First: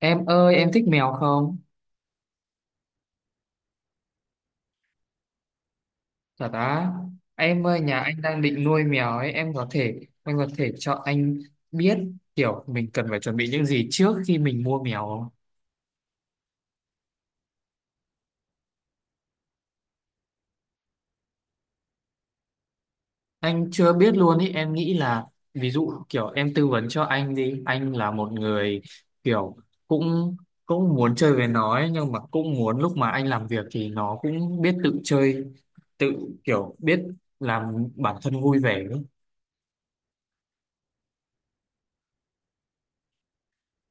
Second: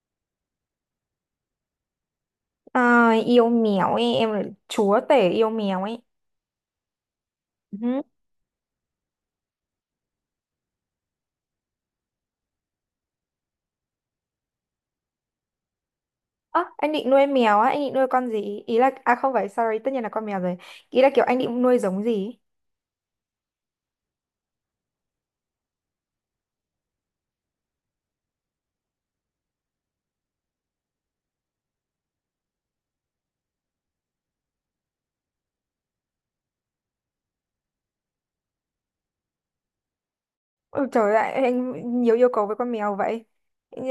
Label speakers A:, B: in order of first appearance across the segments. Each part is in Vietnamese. A: Em ơi, em thích mèo không?
B: À, yêu mèo ấy, em là chúa tể yêu mèo ấy.
A: Thật á, em ơi, nhà
B: Ừ.
A: anh đang định nuôi mèo ấy, em có thể, anh có thể cho anh biết kiểu mình cần phải chuẩn bị những gì trước khi mình mua mèo không?
B: Ơ, anh định nuôi mèo á, anh định nuôi con gì? Ý là, à không phải, sorry, tất nhiên là con mèo rồi. Ý là kiểu anh định nuôi giống gì?
A: Anh chưa biết luôn ý, em nghĩ là, ví dụ kiểu em tư vấn cho anh đi, anh là một người kiểu cũng cũng muốn chơi với nó ấy, nhưng mà cũng muốn lúc mà anh làm việc thì nó cũng biết tự chơi, tự kiểu biết làm bản thân vui vẻ ấy.
B: Ôi trời ơi, anh nhiều yêu cầu với con mèo vậy. Ờ,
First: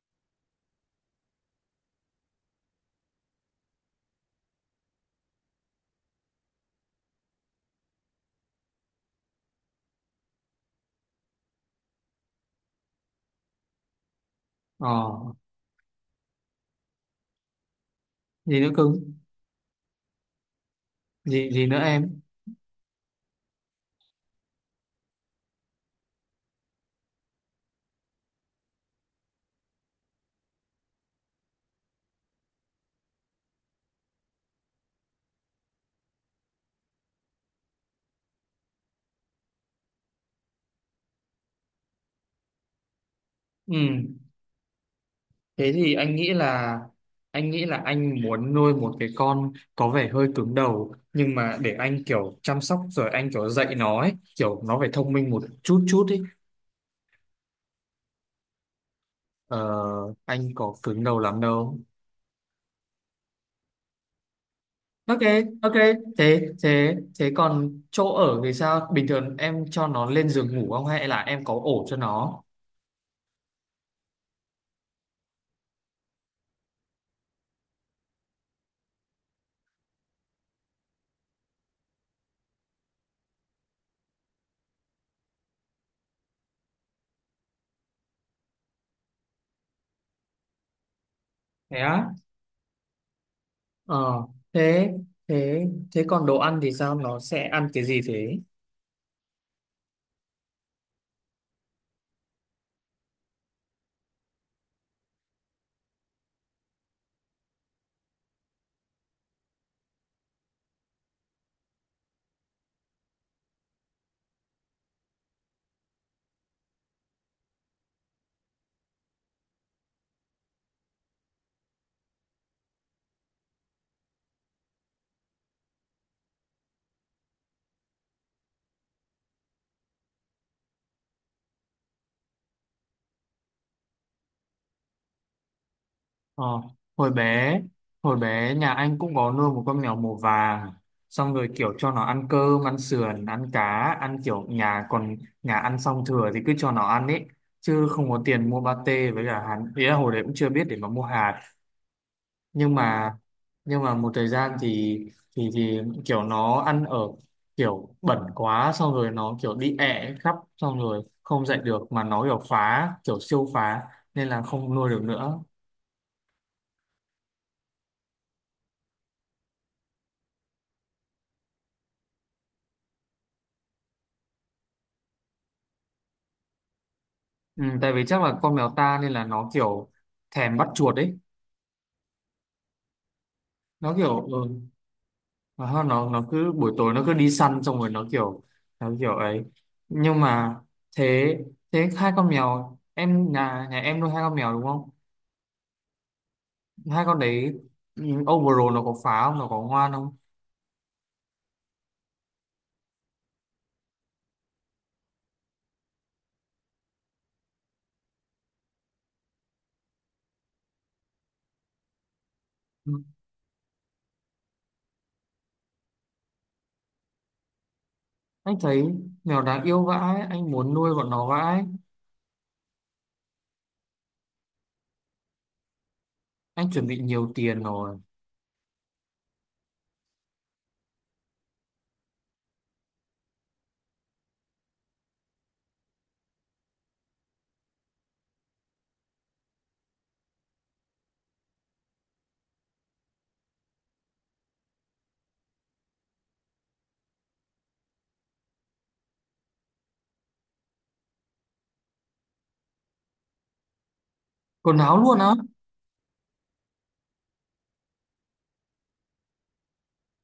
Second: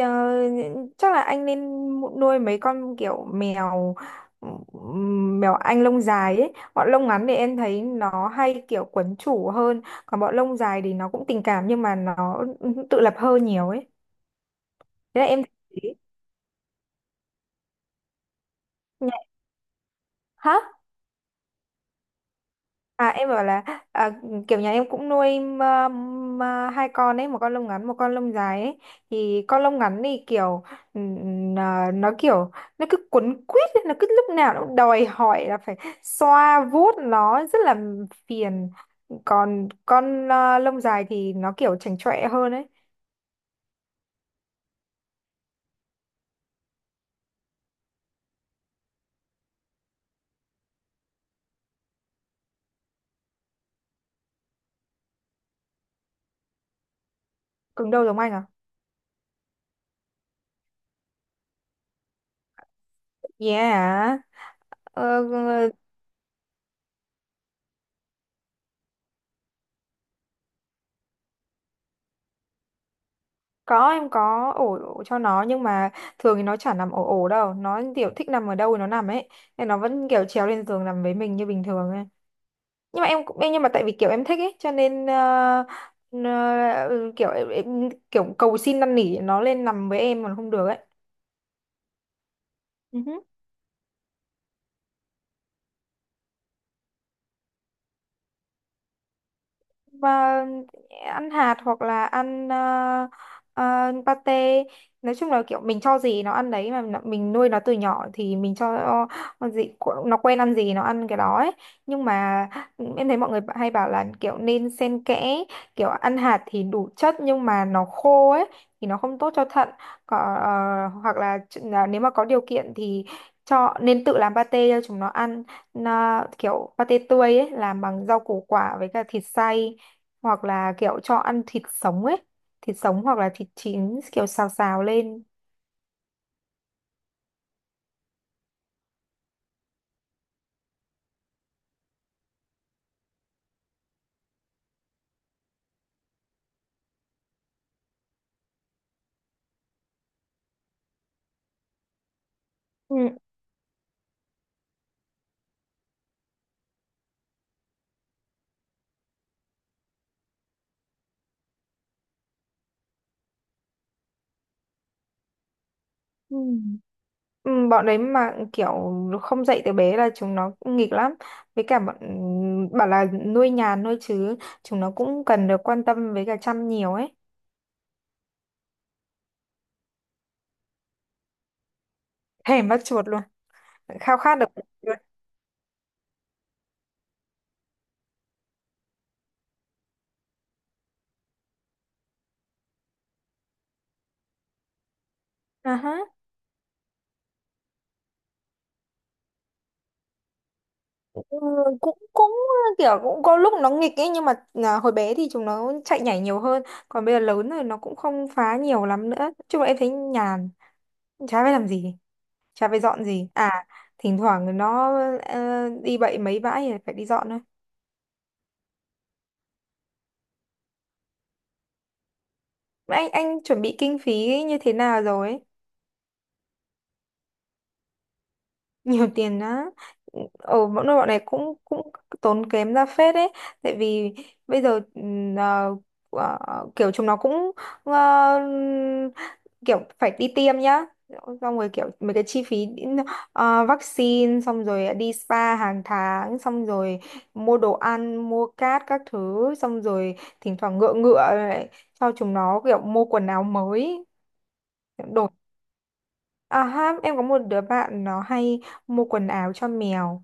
B: chắc là anh nên nuôi mấy con kiểu mèo mèo anh lông dài ấy. Bọn lông ngắn thì em thấy nó hay kiểu quấn chủ hơn, còn bọn lông dài thì nó cũng tình cảm nhưng mà nó tự lập hơn nhiều ấy.
A: Ờ,
B: Thế là em thấy.
A: gì nữa cưng?
B: Hả?
A: Gì, gì nữa em?
B: À, em bảo là, à, kiểu nhà em cũng nuôi hai con ấy, một con lông ngắn, một con lông dài ấy. Thì con lông ngắn thì kiểu, nó kiểu nó cứ quấn quýt ấy, nó cứ lúc nào nó cũng đòi hỏi là phải xoa vuốt nó, rất là phiền. Còn con, lông dài thì nó kiểu chảnh chọe hơn ấy.
A: Ừ. Thế thì anh nghĩ là anh muốn nuôi một cái con có vẻ hơi cứng đầu nhưng mà để anh kiểu chăm sóc rồi anh kiểu dạy nó ấy, kiểu nó phải thông minh một chút chút ấy.
B: Cứng đầu giống anh à?
A: Ờ, anh có cứng đầu lắm đâu.
B: Yeah. Ờ.
A: Ok,
B: Ờ.
A: ok. Thế thế thế còn chỗ ở thì sao? Bình thường em cho nó lên giường ngủ không hay là em có ổ cho nó?
B: Có, em có ổ cho nó, nhưng mà thường thì nó chả nằm ổ ổ đâu, nó kiểu thích nằm ở đâu thì nó nằm ấy, nên nó vẫn kiểu trèo lên giường nằm với mình như bình thường ấy. Nhưng mà em cũng, nhưng mà tại vì kiểu em thích ấy, cho nên kiểu em kiểu cầu xin năn nỉ nó lên nằm với em còn không được
A: Thế á?
B: ấy.
A: Ờ, thế thế thế còn đồ ăn thì sao? Nó sẽ ăn cái gì thế?
B: Và ăn hạt hoặc là ăn, pate. Nói chung là kiểu mình cho gì nó ăn đấy, mà nó- mình nuôi nó từ nhỏ thì mình cho nó gì, nó quen ăn gì nó ăn cái đó ấy. Nhưng mà em thấy mọi người hay bảo là kiểu nên xen kẽ, kiểu ăn hạt thì đủ chất nhưng mà nó khô ấy, thì nó không tốt cho thận. Có, ờ, hoặc là, là nếu mà có điều kiện thì cho nên tự làm pate cho chúng nó ăn, nó kiểu pate tươi ấy, làm bằng rau củ quả với cả thịt xay, hoặc là kiểu cho ăn thịt sống ấy. Thịt sống hoặc là thịt chín kiểu xào xào lên.
A: Ờ, hồi bé hồi bé nhà anh cũng có nuôi một con mèo màu vàng xong rồi kiểu cho nó ăn cơm ăn sườn ăn cá ăn kiểu nhà còn nhà ăn xong thừa thì cứ cho nó ăn ấy chứ không có tiền mua pate với cả hạt ý là hồi đấy cũng chưa biết để mà mua hạt nhưng
B: Ừ.
A: mà nhưng mà một thời gian thì thì kiểu nó ăn ở kiểu bẩn quá xong rồi nó kiểu đi ẹ khắp xong rồi không dạy được mà nó kiểu phá kiểu siêu phá nên là không nuôi được nữa.
B: Ừ. Ừ, bọn đấy mà kiểu không dạy từ bé là chúng nó cũng nghịch lắm, với cả bọn bảo là nuôi nhàn nuôi chứ chúng nó cũng cần được quan tâm với cả chăm nhiều ấy.
A: Ừ, tại vì chắc là con mèo ta nên là nó kiểu thèm bắt chuột ấy
B: Thèm bắt chuột luôn,
A: nó
B: khao
A: kiểu
B: khát
A: ừ,
B: được bắt
A: nó cứ buổi tối nó cứ đi săn xong rồi nó kiểu ấy nhưng mà thế thế hai con mèo em nhà nhà em nuôi hai con mèo đúng không
B: chuột.
A: hai con đấy ừ, overall nó có phá không nó có ngoan không?
B: Ừ, cũng cũng kiểu cũng có lúc nó nghịch ấy, nhưng mà hồi bé thì chúng nó chạy nhảy nhiều hơn, còn bây giờ lớn rồi nó cũng không phá nhiều lắm nữa. Nói chung là em thấy nhàn, chả phải làm gì, chả phải
A: Ừ,
B: dọn gì à. Thỉnh thoảng nó đi bậy mấy bãi thì phải đi dọn thôi.
A: anh thấy mèo đáng yêu vãi anh muốn nuôi bọn nó vãi.
B: Mà anh chuẩn bị kinh phí như thế nào rồi ấy?
A: Anh chuẩn bị nhiều tiền rồi.
B: Nhiều tiền á? Ở bọn nơi bọn này cũng cũng tốn kém ra phết đấy, tại vì bây giờ kiểu chúng nó cũng, ờ, kiểu phải đi tiêm nhá, xong rồi kiểu mấy cái chi phí, vaccine, xong rồi đi spa hàng tháng, xong rồi mua đồ ăn, mua cát các thứ, xong rồi thỉnh thoảng ngựa ngựa lại cho chúng nó kiểu mua quần áo mới,
A: Quần áo luôn á?
B: đồ. À ha, em có một đứa bạn nó hay mua quần áo cho mèo.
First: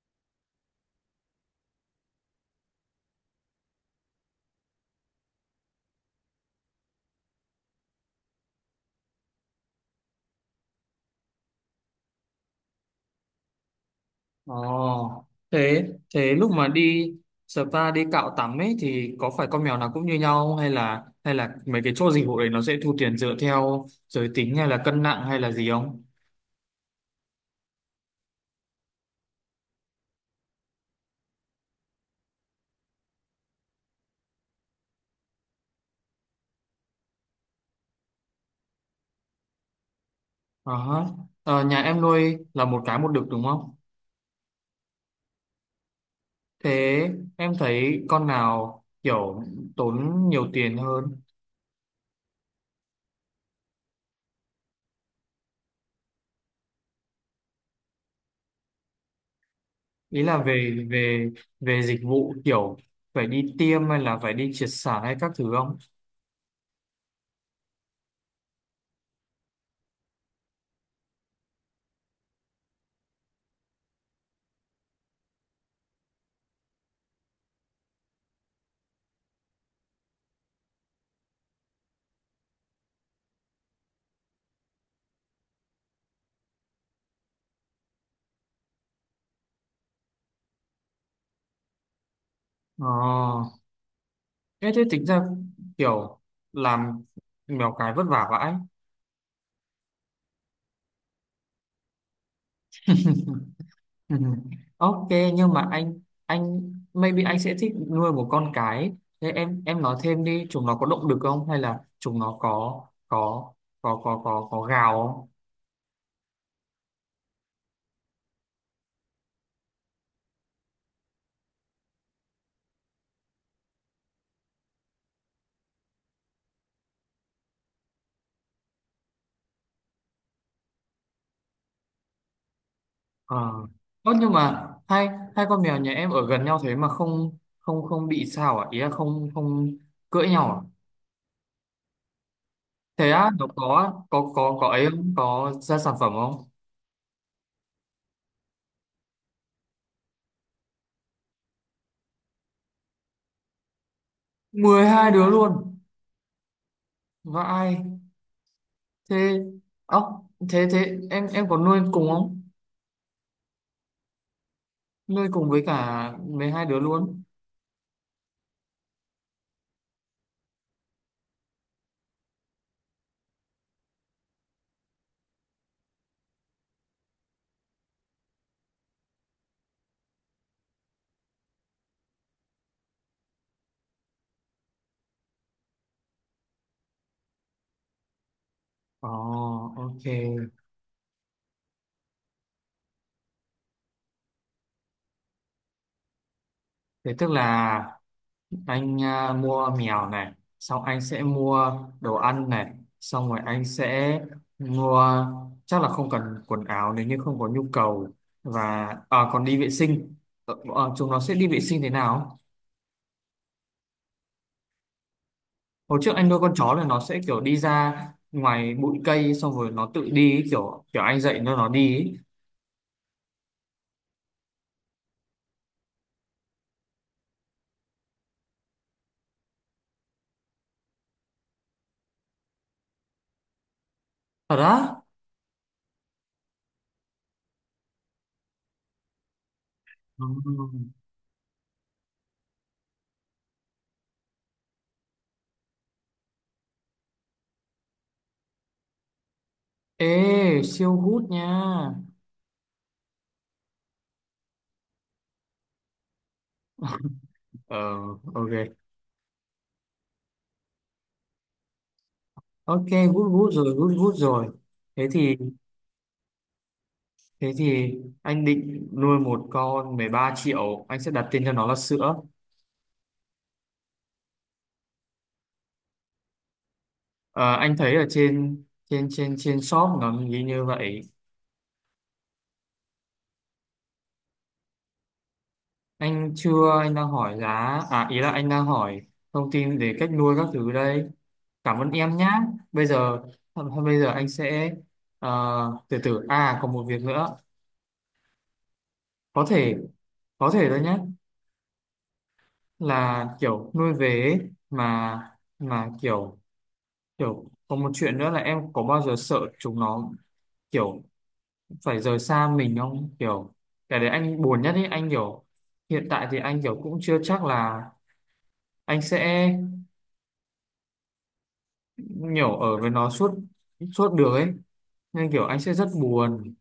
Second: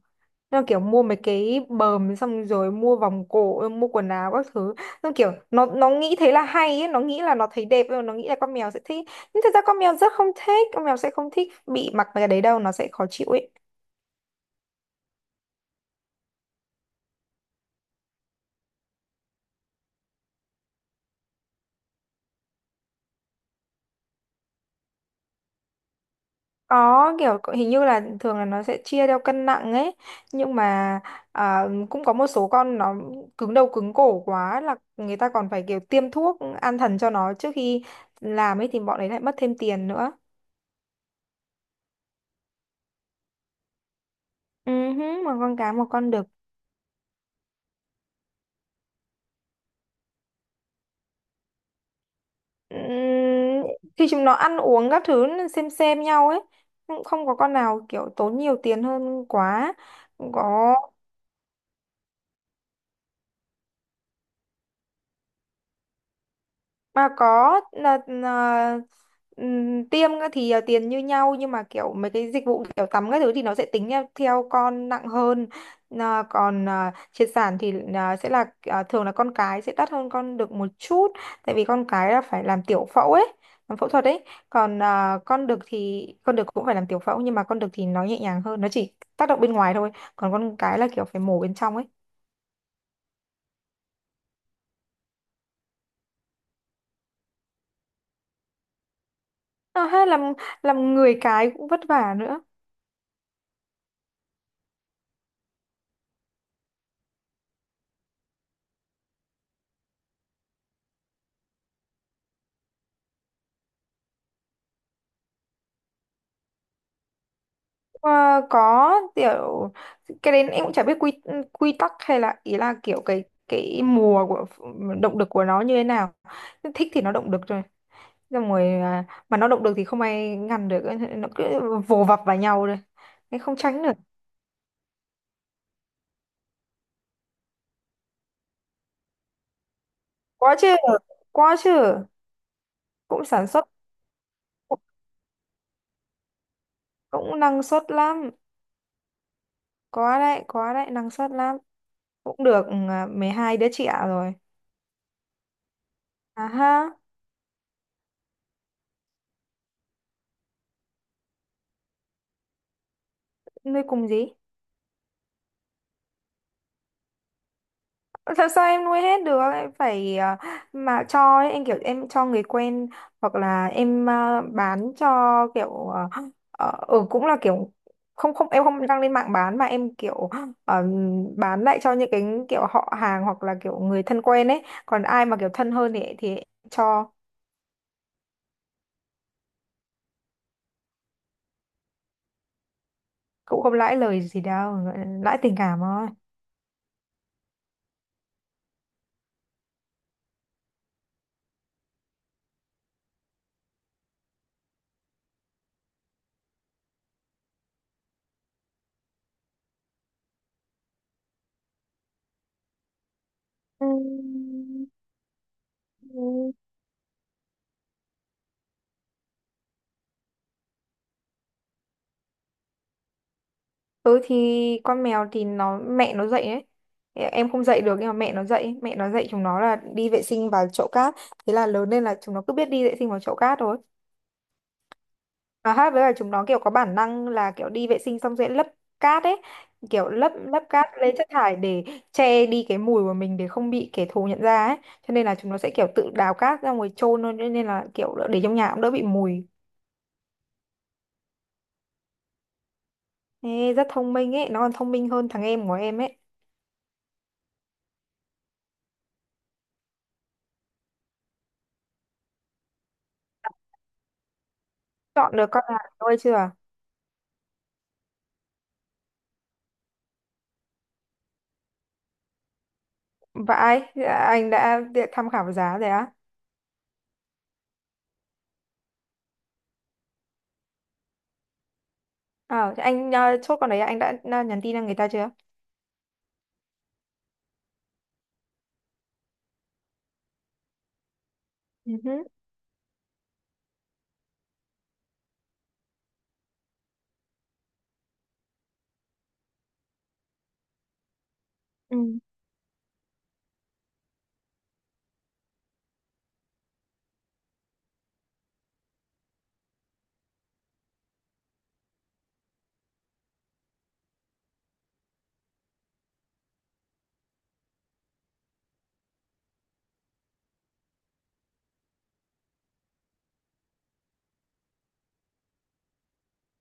B: Nó kiểu mua mấy cái bờm, xong rồi mua vòng cổ, mua quần áo các thứ. Nó kiểu nó nghĩ thế là hay ấy, nó nghĩ là nó thấy đẹp, nó nghĩ là con mèo sẽ thích. Nhưng thật ra con mèo rất không thích, con mèo sẽ không thích bị mặc mấy cái đấy đâu, nó sẽ khó chịu ấy.
A: Ồ, thế thế lúc mà đi spa đi cạo tắm ấy thì có phải con mèo nào cũng như nhau không? Hay là hay là mấy cái chỗ dịch vụ đấy nó sẽ thu tiền dựa theo giới tính hay là cân nặng hay là gì không?
B: Có kiểu hình như là thường là nó sẽ chia theo cân nặng ấy, nhưng mà à, cũng có một số con nó cứng đầu cứng cổ quá là người ta còn phải kiểu tiêm thuốc an thần cho nó trước khi làm ấy, thì bọn đấy lại mất thêm tiền nữa.
A: Ờ, hả. Ờ, nhà em nuôi là một cái một đực đúng không?
B: Ừ hứ, một con cá một con đực.
A: Thế em thấy con nào kiểu tốn nhiều tiền hơn?
B: Ừm, khi chúng nó ăn uống các thứ nó xem nhau ấy, cũng không có con nào kiểu tốn nhiều tiền hơn quá.
A: Ý là
B: Có,
A: về về về dịch vụ kiểu phải đi tiêm hay là phải đi triệt sản hay các thứ không?
B: mà có là tiêm á thì tiền như nhau, nhưng mà kiểu mấy cái dịch vụ kiểu tắm các thứ thì nó sẽ tính theo, theo con nặng hơn. Là còn triệt sản thì là sẽ là thường là con cái sẽ đắt hơn con đực một chút, tại vì con cái là phải làm tiểu phẫu ấy, làm phẫu thuật ấy. Còn con đực thì con đực cũng phải làm tiểu phẫu, nhưng mà con đực thì nó nhẹ nhàng hơn, nó chỉ tác động bên ngoài thôi. Còn con cái là kiểu phải mổ bên trong ấy.
A: Ờ. Thế thế tính ra kiểu làm mèo cái vất vả vãi.
B: Hay làm người cái cũng vất vả nữa.
A: Ừ. Ok nhưng mà anh maybe anh sẽ thích nuôi một con cái. Thế em nói thêm đi, chúng nó có động lực không hay là chúng nó có có gào không?
B: Ờ, có, kiểu cái đấy em cũng chả biết quy quy tắc hay là, ý là kiểu cái mùa của, động lực của nó như thế nào. Thích thì nó động lực rồi, xong rồi mà nó động lực thì không ai ngăn được, nó cứ vồ vập vào nhau rồi, nên
A: Ờ.
B: không tránh được.
A: Ơ, nhưng mà hai hai con mèo nhà em ở gần nhau thế mà không không không bị sao à? Ý là không không cưỡi nhau
B: Quá chứ,
A: à?
B: quá chứ.
A: Thế
B: Cũng
A: á, nó
B: sản xuất,
A: có
B: cũng,
A: ấy không? Có ra sản phẩm không?
B: cũng năng suất lắm. Có đấy, có đấy, năng suất lắm. Cũng được, 12 đứa trẻ rồi.
A: Mười hai đứa luôn.
B: À ha.
A: Vãi. Thế ốc thế thế em có nuôi cùng không?
B: Nuôi cùng gì?
A: Nuôi cùng với cả với hai đứa luôn?
B: Làm sao em nuôi hết được, em phải, mà cho ấy, em kiểu em cho người quen, hoặc là em, bán cho, kiểu, cũng là kiểu không không em không đăng lên mạng bán, mà em kiểu, ờ, bán lại cho những cái kiểu họ hàng hoặc là kiểu người thân quen ấy. Còn ai mà kiểu thân hơn thì em cho.
A: Ồ, ok.
B: Cũng không lãi lời gì đâu, lãi tình cảm thôi.
A: Thế tức là anh à, mua mèo này, xong anh sẽ mua đồ ăn này, xong rồi anh sẽ mua chắc là không cần quần áo nếu như không có nhu cầu và à, còn đi vệ sinh. Ờ, ờ, chúng nó sẽ đi vệ sinh thế nào? Hồi trước anh nuôi
B: Ừ.
A: con chó là nó sẽ kiểu đi ra ngoài bụi cây xong rồi nó tự đi ấy, kiểu kiểu anh dạy nó đi ấy.
B: Ừ thì con mèo thì nó mẹ nó dậy đấy. Em không dậy được nhưng mà mẹ nó dậy chúng nó là đi vệ sinh vào chậu cát. Thế là lớn lên là chúng nó cứ biết đi vệ sinh vào chậu cát thôi.
A: Thật á?
B: Và hát với là chúng nó kiểu có bản năng là kiểu đi vệ sinh xong sẽ lấp cát ấy, kiểu lấp lấp cát
A: Ừ.
B: lên chất thải để che đi cái mùi của mình, để không bị kẻ thù nhận ra ấy. Cho nên là chúng nó sẽ kiểu tự đào cát ra ngoài chôn thôi, cho nên là kiểu để trong nhà cũng đỡ bị mùi.
A: Ê, siêu gút nha.
B: Ê, rất thông minh ấy, nó còn thông minh hơn thằng em của em ấy.
A: Ờ, ok. Ok, gút gút rồi, gút gút rồi. Thế thì
B: Chọn được con nào nuôi chưa?
A: thế thì anh định nuôi một con 13 triệu, anh sẽ đặt tên cho nó là sữa.
B: Vãi, anh đã tham khảo giá rồi á.
A: Ờ, anh thấy ở trên trên shop nó ghi như vậy.
B: Ờ, thế anh, chốt con đấy anh đã, nhắn tin cho người ta chưa?
A: Anh chưa, anh đang hỏi giá, à ý là anh đang hỏi thông tin về cách nuôi các thứ đây. Cảm ơn
B: Ừ
A: em
B: hứ.
A: nhá. Bây giờ thôi, bây giờ anh sẽ ờ, từ từ à còn một việc nữa. Có thể có thể thôi nhé
B: Ừ.
A: là kiểu nuôi về ấy, mà mà kiểu kiểu có một chuyện nữa là em có bao giờ sợ chúng nó kiểu phải rời xa mình không kiểu cái đấy anh buồn nhất ấy anh kiểu hiện tại thì anh kiểu cũng chưa chắc là anh sẽ kiểu ở với nó suốt suốt được ấy nên kiểu anh sẽ rất buồn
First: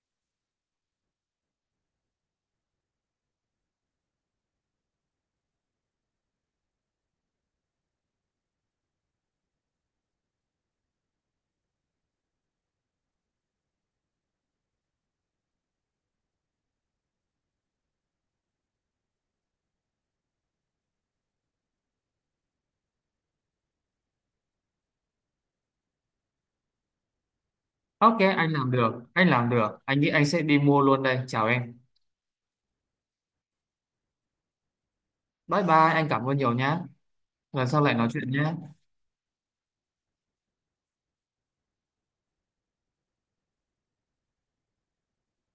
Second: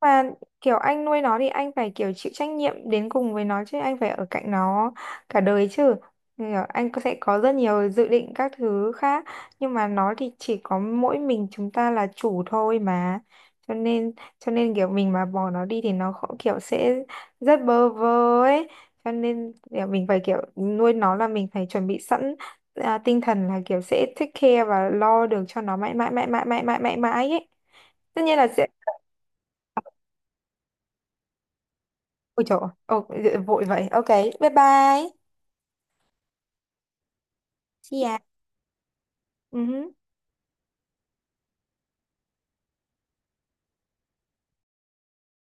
B: Mà kiểu anh nuôi nó thì anh phải kiểu chịu trách nhiệm đến cùng với nó chứ, anh phải ở cạnh nó cả đời chứ. Thì là anh sẽ có rất nhiều dự định các thứ khác, nhưng mà nó thì chỉ có mỗi mình chúng ta là chủ thôi mà, cho nên kiểu mình mà bỏ nó đi thì nó kiểu sẽ rất bơ vơ ấy. Cho nên kiểu mình phải kiểu nuôi nó là mình phải chuẩn bị sẵn, tinh thần là kiểu sẽ take care và lo được cho nó mãi mãi mãi mãi mãi mãi mãi mãi ấy.
A: ok
B: Tất nhiên là
A: anh
B: sẽ.
A: làm được anh làm được anh nghĩ anh sẽ đi mua luôn đây chào em
B: Ôi trời ơi. Ồ, vội vậy. Ok, bye bye.
A: bye bye anh cảm ơn nhiều nhá lần sau lại
B: See
A: nói
B: ya.
A: chuyện nhé
B: Ừ hứ.